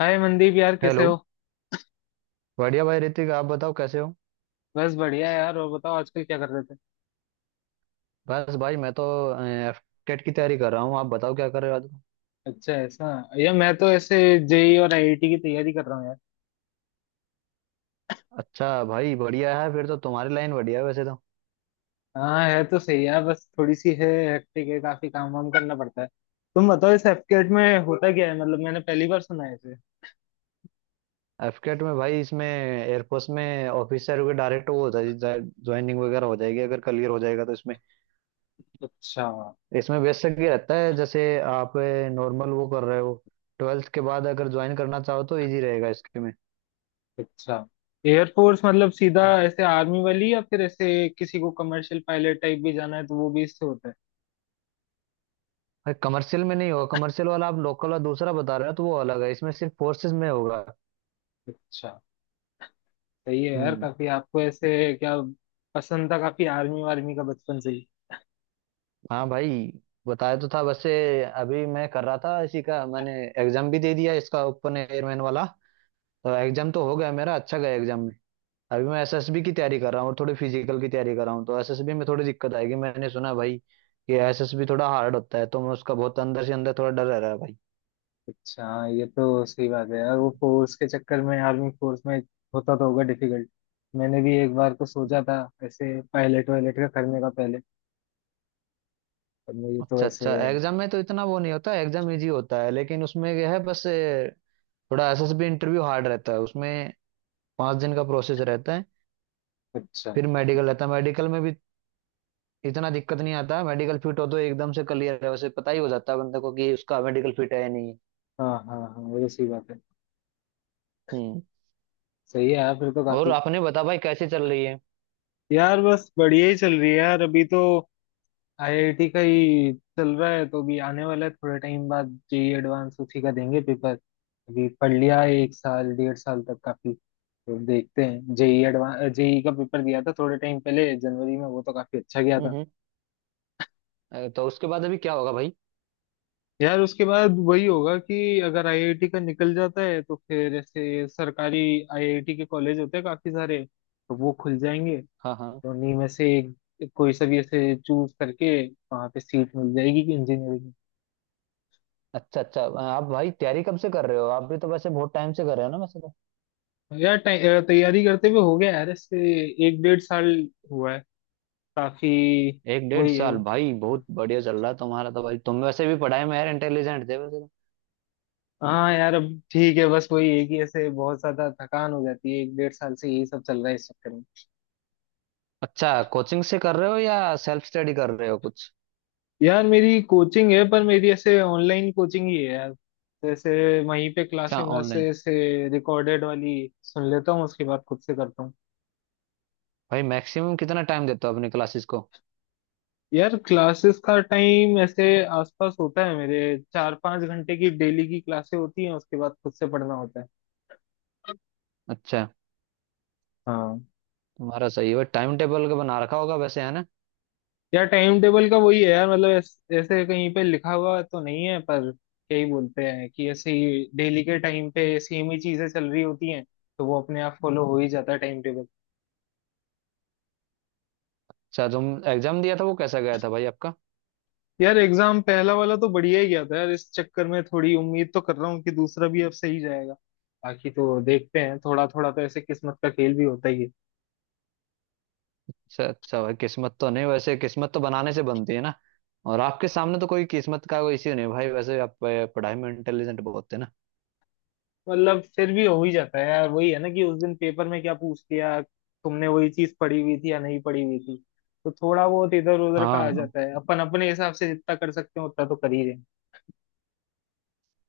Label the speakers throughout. Speaker 1: हाय मनदीप यार, कैसे
Speaker 2: हेलो।
Speaker 1: हो।
Speaker 2: बढ़िया भाई ऋतिक, आप बताओ कैसे हो।
Speaker 1: बस बढ़िया यार। और बताओ आजकल क्या कर रहे थे।
Speaker 2: बस भाई मैं तो एफटेट की तैयारी कर रहा हूँ, आप बताओ क्या कर रहे हो आजकल?
Speaker 1: अच्छा ऐसा। यार मैं तो ऐसे जेई और आईआईटी की तैयारी कर रहा हूँ यार।
Speaker 2: अच्छा भाई, बढ़िया है फिर तो। तुम्हारी लाइन बढ़िया है वैसे तो।
Speaker 1: हाँ है तो सही यार, बस थोड़ी सी है हेक्टिक है। काफी काम वाम करना पड़ता है। तुम बताओ इस एफकेट में होता क्या है? मतलब मैंने पहली बार सुना है इसे।
Speaker 2: एफटेट में भाई, इसमें एयरफोर्स में ऑफिसर के डायरेक्ट वो हो जाए, ज्वाइनिंग वगैरह हो जाएगी अगर क्लियर हो जाएगा तो। इसमें
Speaker 1: अच्छा
Speaker 2: इसमें बेसिक ये रहता है जैसे आप नॉर्मल वो कर रहे हो, ट्वेल्थ के बाद अगर ज्वाइन करना चाहो तो इजी रहेगा इसके में।
Speaker 1: अच्छा। एयरफोर्स मतलब सीधा
Speaker 2: हाँ
Speaker 1: ऐसे आर्मी वाली, या फिर ऐसे किसी को कमर्शियल पायलट टाइप भी जाना है तो वो भी इससे होता है?
Speaker 2: भाई, कमर्शियल में नहीं होगा। कमर्शियल वाला आप लोकल और दूसरा बता रहे हो तो वो अलग है। इसमें सिर्फ फोर्सेज में होगा।
Speaker 1: अच्छा, सही है यार
Speaker 2: हम्म।
Speaker 1: काफी। आपको ऐसे क्या पसंद था, काफी आर्मी वार्मी का बचपन से।
Speaker 2: हाँ भाई, बताया तो था वैसे। अभी मैं कर रहा था इसी का, मैंने एग्जाम भी दे दिया इसका, ओपन एयरमैन वाला। तो एग्जाम तो हो गया मेरा, अच्छा गया एग्जाम में। अभी मैं एसएसबी की तैयारी कर रहा हूँ और थोड़ी फिजिकल की तैयारी कर रहा हूँ। तो एसएसबी में थोड़ी दिक्कत आएगी, मैंने सुना भाई कि एसएसबी थोड़ा हार्ड होता है, तो मैं उसका बहुत अंदर से अंदर थोड़ा डर रह रहा है भाई।
Speaker 1: अच्छा हाँ, ये तो सही बात है यार। वो फोर्स के चक्कर में आर्मी फोर्स में होता तो होगा डिफिकल्ट। मैंने भी एक बार को सोचा था ऐसे पायलट वायलट का करने का पहले, पर मुझे तो
Speaker 2: अच्छा
Speaker 1: ऐसे।
Speaker 2: अच्छा, एग्जाम में तो इतना वो नहीं होता, एग्जाम इजी होता है, लेकिन उसमें यह है बस थोड़ा एसएसबी इंटरव्यू हार्ड रहता है उसमें। पाँच दिन का प्रोसेस रहता है।
Speaker 1: अच्छा।
Speaker 2: फिर मेडिकल रहता है, मेडिकल में भी इतना दिक्कत नहीं आता। मेडिकल फिट हो तो एकदम से क्लियर है, वैसे पता ही हो जाता है बंदे को कि उसका मेडिकल फिट है या नहीं है।
Speaker 1: हाँ हाँ हाँ, वो तो सही बात है।
Speaker 2: हम्म।
Speaker 1: सही है यार, फिर तो
Speaker 2: और
Speaker 1: काफी।
Speaker 2: आपने बता भाई, कैसे चल रही है।
Speaker 1: यार बस बढ़िया ही चल रही है यार, अभी तो आईआईटी का ही चल रहा है। तो अभी आने वाला है थोड़े टाइम बाद जेई एडवांस, उसी का देंगे पेपर। अभी पढ़ लिया है एक साल 1.5 साल तक काफी। तो देखते हैं जेई एडवांस। जेई का पेपर दिया था थोड़े टाइम पहले जनवरी में, वो तो काफी अच्छा गया
Speaker 2: हम्म
Speaker 1: था।
Speaker 2: हम्म। तो उसके बाद अभी क्या होगा भाई।
Speaker 1: यार उसके बाद वही होगा कि अगर आईआईटी का निकल जाता है तो फिर ऐसे सरकारी आईआईटी के कॉलेज होते हैं काफी सारे तो वो खुल जाएंगे।
Speaker 2: हाँ हाँ।
Speaker 1: तो उन्हीं में से एक कोई सा भी ऐसे चूज करके वहां पे सीट मिल जाएगी कि इंजीनियरिंग।
Speaker 2: अच्छा अच्छा, आप भाई तैयारी कब से कर रहे हो, आप भी तो वैसे बहुत टाइम से कर रहे हो ना वैसे तो।
Speaker 1: यार तैयारी करते हुए हो गया यार इससे एक 1.5 साल हुआ है काफी।
Speaker 2: एक डेढ़
Speaker 1: वही है।
Speaker 2: साल भाई, बहुत बढ़िया चल रहा है तुम्हारा तो भाई। तुम वैसे भी पढ़ाई में यार इंटेलिजेंट थे वैसे तो।
Speaker 1: हाँ यार अब ठीक है, बस वही है कि ऐसे बहुत ज्यादा थकान हो जाती है, एक डेढ़ साल से यही सब चल रहा है इस चक्कर में।
Speaker 2: अच्छा, कोचिंग से कर रहे हो या सेल्फ स्टडी कर रहे हो कुछ।
Speaker 1: यार मेरी कोचिंग है, पर मेरी ऐसे ऑनलाइन कोचिंग ही है यार। जैसे वहीं पे
Speaker 2: अच्छा,
Speaker 1: क्लासेस
Speaker 2: ऑनलाइन।
Speaker 1: व्लासेस ऐसे रिकॉर्डेड वाली सुन लेता हूँ, उसके बाद खुद से करता हूँ।
Speaker 2: भाई मैक्सिमम कितना टाइम देते हो अपनी क्लासेस को।
Speaker 1: यार क्लासेस का टाइम ऐसे आसपास होता है मेरे। 4-5 घंटे की डेली की क्लासेस होती हैं, उसके बाद खुद से पढ़ना होता है।
Speaker 2: अच्छा,
Speaker 1: हाँ।
Speaker 2: तुम्हारा सही है भाई, टाइम टेबल का बना रखा होगा वैसे, है ना।
Speaker 1: यार टाइम टेबल का वही है यार, मतलब ऐसे कहीं पे लिखा हुआ तो नहीं है, पर क्या ही बोलते हैं कि ऐसे ही डेली के टाइम पे सेम ही चीजें चल रही होती हैं। तो वो अपने आप फॉलो हो ही जाता है टाइम टेबल।
Speaker 2: अच्छा, तुम एग्जाम दिया था वो कैसा गया था भाई आपका।
Speaker 1: यार एग्जाम पहला वाला तो बढ़िया ही गया था यार। इस चक्कर में थोड़ी उम्मीद तो कर रहा हूँ कि दूसरा भी अब सही जाएगा। बाकी तो देखते हैं, थोड़ा थोड़ा तो ऐसे किस्मत का खेल भी होता ही है।
Speaker 2: अच्छा अच्छा, भाई किस्मत तो नहीं, वैसे किस्मत तो बनाने से बनती है ना। और आपके सामने तो कोई किस्मत का कोई इश्यू नहीं है भाई, वैसे आप पढ़ाई में इंटेलिजेंट बहुत थे ना।
Speaker 1: मतलब फिर भी हो ही जाता है यार, वही है ना कि उस दिन पेपर में क्या पूछ लिया तुमने, वही चीज पढ़ी हुई थी या नहीं पढ़ी हुई थी। तो थोड़ा बहुत इधर उधर का आ
Speaker 2: हाँ
Speaker 1: जाता है। अपन अपने हिसाब से जितना कर सकते हैं उतना तो कर ही रहे हैं।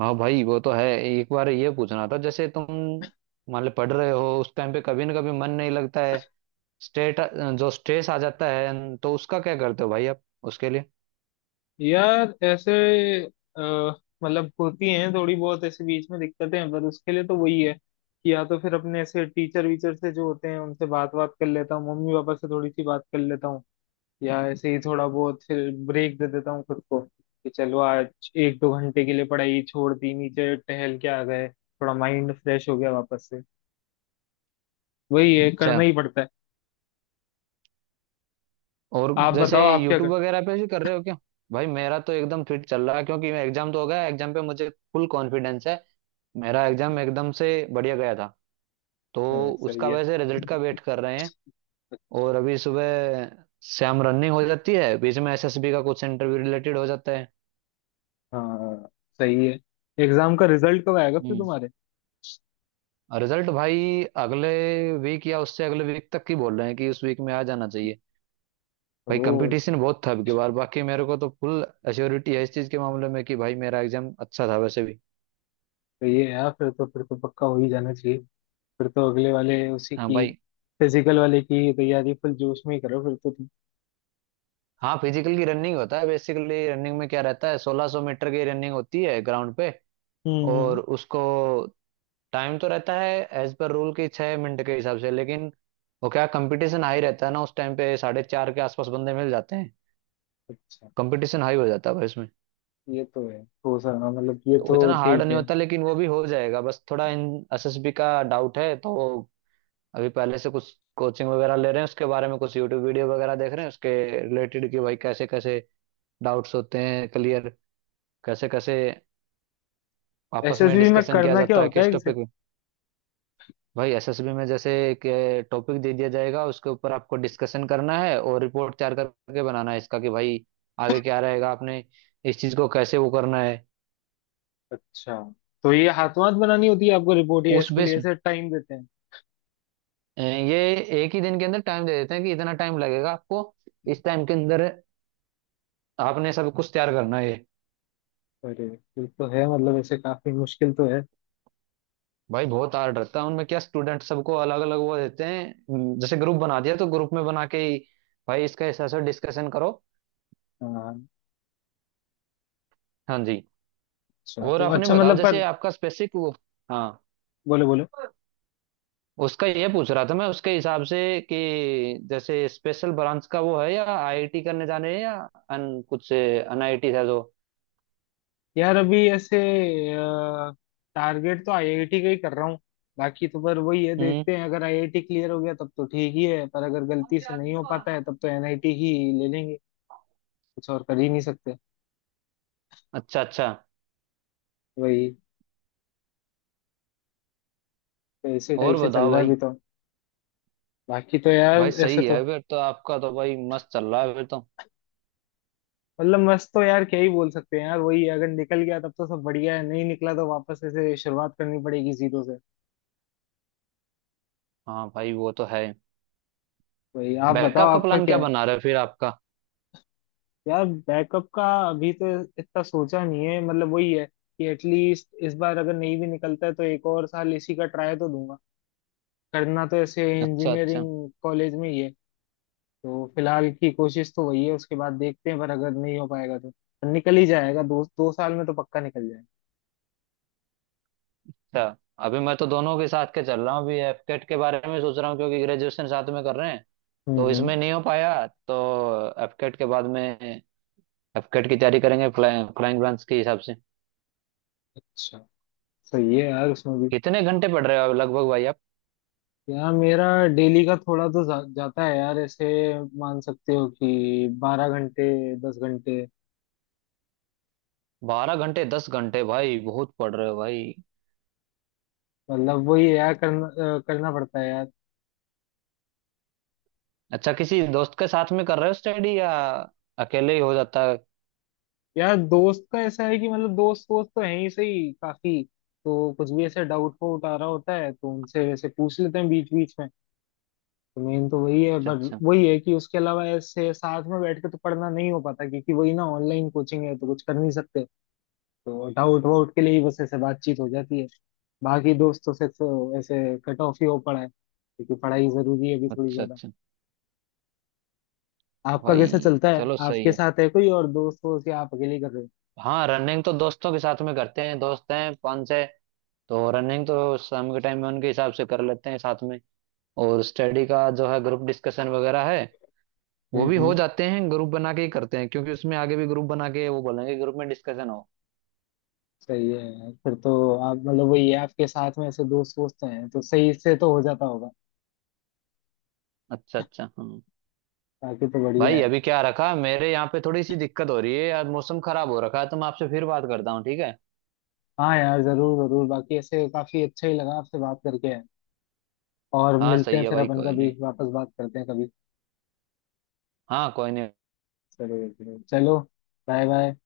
Speaker 2: हाँ भाई, वो तो है। एक बार ये पूछना था जैसे तुम मान लो पढ़ रहे हो उस टाइम पे कभी ना कभी मन नहीं लगता है, स्टेट जो स्ट्रेस आ जाता है, तो उसका क्या करते हो भाई आप उसके लिए।
Speaker 1: यार ऐसे, अ, मतलब होती हैं थोड़ी बहुत ऐसे बीच में दिक्कतें हैं, पर उसके लिए तो वही है कि या तो फिर अपने ऐसे टीचर वीचर से जो होते हैं उनसे बात बात कर लेता हूँ, मम्मी पापा से थोड़ी सी बात कर लेता हूँ। या ऐसे ही थोड़ा बहुत फिर ब्रेक दे देता हूँ खुद को कि चलो आज एक दो घंटे के लिए पढ़ाई छोड़ दी, नीचे टहल के आ गए, थोड़ा माइंड फ्रेश हो गया वापस से। वही है
Speaker 2: अच्छा,
Speaker 1: करना ही पड़ता है।
Speaker 2: और
Speaker 1: आप
Speaker 2: जैसे
Speaker 1: बताओ आप क्या
Speaker 2: यूट्यूब
Speaker 1: करते
Speaker 2: वगैरह पे भी कर रहे हो क्या। भाई मेरा तो एकदम फिट चल रहा है, क्योंकि मैं एग्जाम तो हो गया, एग्जाम पे मुझे फुल कॉन्फिडेंस है। मेरा एग्जाम एकदम से बढ़िया गया था। तो
Speaker 1: हैं। सही
Speaker 2: उसका
Speaker 1: है।
Speaker 2: वैसे रिजल्ट का वेट कर रहे हैं।
Speaker 1: अच्छा
Speaker 2: और अभी सुबह शाम रनिंग हो जाती है, बीच में एसएसबी का कुछ इंटरव्यू रिलेटेड हो जाता है।
Speaker 1: हाँ, सही है। एग्जाम का रिजल्ट कब आएगा फिर
Speaker 2: हम्म।
Speaker 1: तुम्हारे?
Speaker 2: रिजल्ट भाई अगले वीक या उससे अगले वीक तक की बोल रहे हैं, कि उस वीक में आ जाना चाहिए। भाई
Speaker 1: ओ
Speaker 2: कंपटीशन बहुत था अब की बार, बाकी मेरे को तो फुल एश्योरिटी है इस चीज के मामले में कि भाई मेरा एग्जाम अच्छा था वैसे भी।
Speaker 1: सही है यार, फिर तो पक्का हो ही जाना चाहिए। फिर तो अगले वाले उसी
Speaker 2: हाँ
Speaker 1: की,
Speaker 2: भाई।
Speaker 1: फिजिकल वाले की तैयारी फुल जोश में ही करो फिर तो तुम।
Speaker 2: हाँ फिजिकल की रनिंग होता है, बेसिकली रनिंग में क्या रहता है, 1600 मीटर की रनिंग होती है ग्राउंड पे। और
Speaker 1: हम्म।
Speaker 2: उसको टाइम तो रहता है एज पर रूल की छः मिनट के हिसाब से, लेकिन वो क्या कंपटीशन हाई रहता है ना उस टाइम पे, साढ़े चार के आसपास बंदे मिल जाते हैं।
Speaker 1: अच्छा
Speaker 2: कंपटीशन हाई हो जाता है भाई इसमें।
Speaker 1: ये तो है। हो सका मतलब ये
Speaker 2: तो
Speaker 1: तो
Speaker 2: इतना हार्ड
Speaker 1: ठीक
Speaker 2: नहीं
Speaker 1: है।
Speaker 2: होता, लेकिन वो भी हो जाएगा। बस थोड़ा इन एसएसबी का डाउट है। तो अभी पहले से कुछ कोचिंग वगैरह ले रहे हैं, उसके बारे में कुछ यूट्यूब वीडियो वगैरह देख रहे हैं उसके रिलेटेड, कि भाई कैसे कैसे डाउट्स होते हैं क्लियर, कैसे कैसे आपस में
Speaker 1: एसएसबी में
Speaker 2: डिस्कशन किया
Speaker 1: करना क्या
Speaker 2: जाता है
Speaker 1: होता है
Speaker 2: किस टॉपिक
Speaker 1: एग्जैक्ट?
Speaker 2: पे। भाई एसएसबी में जैसे एक टॉपिक दे दिया जाएगा, उसके ऊपर आपको डिस्कशन करना है और रिपोर्ट तैयार करके बनाना है इसका, कि भाई आगे क्या रहेगा, आपने इस चीज को कैसे वो करना है
Speaker 1: अच्छा, तो ये हाथों हाथ बनानी होती है आपको रिपोर्ट या
Speaker 2: उस
Speaker 1: इसके
Speaker 2: बेस।
Speaker 1: लिए ऐसे टाइम देते हैं?
Speaker 2: ये एक ही दिन के अंदर टाइम दे देते हैं कि इतना टाइम लगेगा आपको, इस टाइम के अंदर आपने सब कुछ तैयार करना है।
Speaker 1: अरे ये तो है, मतलब ऐसे काफी मुश्किल तो है।
Speaker 2: भाई बहुत हार्ड रहता है। उनमें क्या, स्टूडेंट सबको अलग अलग वो देते हैं, जैसे ग्रुप बना दिया तो ग्रुप में बना के ही भाई इसका ऐसा ऐसा डिस्कशन करो।
Speaker 1: हाँ।
Speaker 2: हाँ जी।
Speaker 1: अच्छा
Speaker 2: और
Speaker 1: तो
Speaker 2: आपने
Speaker 1: अच्छा
Speaker 2: बताओ,
Speaker 1: मतलब पर,
Speaker 2: जैसे आपका स्पेसिफिक वो। हाँ,
Speaker 1: बोलो बोलो।
Speaker 2: उसका ये पूछ रहा था मैं, उसके हिसाब से कि जैसे स्पेशल ब्रांच का वो है या आईआईटी करने जाने है या अन कुछ एनआईटी है जो।
Speaker 1: यार अभी ऐसे टारगेट तो आईआईटी का ही कर रहा हूँ। बाकी तो पर वही है
Speaker 2: हम्म।
Speaker 1: देखते हैं, अगर आईआईटी क्लियर हो गया तब तो ठीक ही है, पर अगर गलती से नहीं हो पाता है तब तो एनआईटी ही ले लेंगे। कुछ और कर ही नहीं सकते।
Speaker 2: अच्छा अच्छा।
Speaker 1: वही, तो इसी टाइप
Speaker 2: और
Speaker 1: से चल
Speaker 2: बताओ
Speaker 1: रहा है
Speaker 2: भाई।
Speaker 1: अभी तो। बाकी तो यार
Speaker 2: भाई
Speaker 1: ऐसे
Speaker 2: सही है
Speaker 1: तो,
Speaker 2: फिर तो, आपका तो भाई मस्त चल रहा है फिर तो।
Speaker 1: मतलब मस्त तो यार क्या ही बोल सकते हैं यार, वही है, अगर निकल गया तब तो सब बढ़िया है, नहीं निकला तो वापस ऐसे शुरुआत करनी पड़ेगी जीरो से।
Speaker 2: हाँ भाई वो तो है।
Speaker 1: वही, आप
Speaker 2: बैकअप
Speaker 1: बताओ
Speaker 2: का
Speaker 1: आपका
Speaker 2: प्लान
Speaker 1: क्या
Speaker 2: क्या
Speaker 1: है।
Speaker 2: बना रहे हो फिर आपका।
Speaker 1: यार बैकअप का अभी तो इतना सोचा नहीं है, मतलब वही है कि एटलीस्ट इस बार अगर नहीं भी निकलता है तो एक और साल इसी का ट्राई तो दूंगा। करना तो ऐसे
Speaker 2: अच्छा अच्छा।
Speaker 1: इंजीनियरिंग कॉलेज में ही है। तो फिलहाल की कोशिश तो वही है, उसके बाद देखते हैं, पर अगर नहीं हो पाएगा तो निकल ही जाएगा दो दो साल में तो पक्का निकल जाएगा।
Speaker 2: अच्छा, अभी मैं तो दोनों के साथ के चल रहा हूँ, अभी एफकेट के बारे में सोच रहा हूँ, क्योंकि ग्रेजुएशन साथ में कर रहे हैं।
Speaker 1: हम्म
Speaker 2: तो
Speaker 1: हम्म।
Speaker 2: इसमें नहीं हो पाया तो एफकेट के बाद में एफकेट की तैयारी करेंगे, फ्लाइंग फ्लाइंग ब्रांच के हिसाब से।
Speaker 1: अच्छा, सही है यार उसमें भी।
Speaker 2: कितने घंटे पढ़ रहे हो लगभग भाई आप।
Speaker 1: यार मेरा डेली का थोड़ा तो जाता है यार। ऐसे मान सकते हो कि 12 घंटे, 10 घंटे।
Speaker 2: बारह घंटे दस घंटे, भाई बहुत पढ़ रहे हो भाई।
Speaker 1: मतलब वही यार करना करना पड़ता है यार।
Speaker 2: अच्छा, किसी दोस्त के साथ में कर रहे हो स्टडी या अकेले ही हो जाता है।
Speaker 1: यार दोस्त का ऐसा है कि मतलब दोस्त वोस्त तो है ही सही काफी। तो कुछ भी ऐसे डाउट वाउट आ रहा होता है तो उनसे वैसे पूछ लेते हैं बीच बीच में। तो मेन तो वही है,
Speaker 2: अच्छा
Speaker 1: पर
Speaker 2: अच्छा।
Speaker 1: वही है कि उसके अलावा ऐसे साथ में बैठ के तो पढ़ना नहीं हो पाता क्योंकि वही ना ऑनलाइन कोचिंग है तो कुछ कर नहीं सकते। तो डाउट वाउट के लिए ही बस ऐसे बातचीत हो जाती है। बाकी दोस्तों से तो ऐसे कट ऑफ ही हो पड़ा है क्योंकि पढ़ाई जरूरी है अभी थोड़ी
Speaker 2: अच्छा
Speaker 1: ज्यादा।
Speaker 2: अच्छा।
Speaker 1: आपका
Speaker 2: भाई
Speaker 1: कैसा चलता है,
Speaker 2: चलो सही
Speaker 1: आपके
Speaker 2: है।
Speaker 1: साथ है कोई और दोस्त हो कि आप अकेले ही कर रहे हो?
Speaker 2: हाँ रनिंग तो दोस्तों के साथ में करते हैं, दोस्त हैं पाँच छः। तो रनिंग तो शाम के टाइम में उनके हिसाब से कर लेते हैं साथ में। और स्टडी का जो है, ग्रुप डिस्कशन वगैरह है वो भी हो
Speaker 1: हम्म।
Speaker 2: जाते हैं, ग्रुप बना के ही करते हैं, क्योंकि उसमें आगे भी ग्रुप बना के वो बोलेंगे ग्रुप में डिस्कशन हो।
Speaker 1: सही है यार। फिर तो आप, मतलब वही है आपके साथ में ऐसे दोस्त वोस्त हैं तो सही से तो हो जाता होगा।
Speaker 2: अच्छा अच्छा। हम्म।
Speaker 1: बाकी तो बढ़िया
Speaker 2: भाई
Speaker 1: है।
Speaker 2: अभी क्या रखा, मेरे यहाँ पे थोड़ी सी दिक्कत हो रही है यार, मौसम खराब हो रखा है। तो मैं आपसे फिर बात करता हूँ ठीक है।
Speaker 1: हाँ यार जरूर जरूर, बाकी ऐसे काफी अच्छा ही लगा आपसे बात करके। और
Speaker 2: हाँ
Speaker 1: मिलते
Speaker 2: सही
Speaker 1: हैं
Speaker 2: है
Speaker 1: फिर,
Speaker 2: भाई,
Speaker 1: अपन
Speaker 2: कोई
Speaker 1: कभी
Speaker 2: नहीं।
Speaker 1: वापस बात करते हैं कभी।
Speaker 2: हाँ कोई नहीं।
Speaker 1: जरूर जरूर चलो। Bye bye.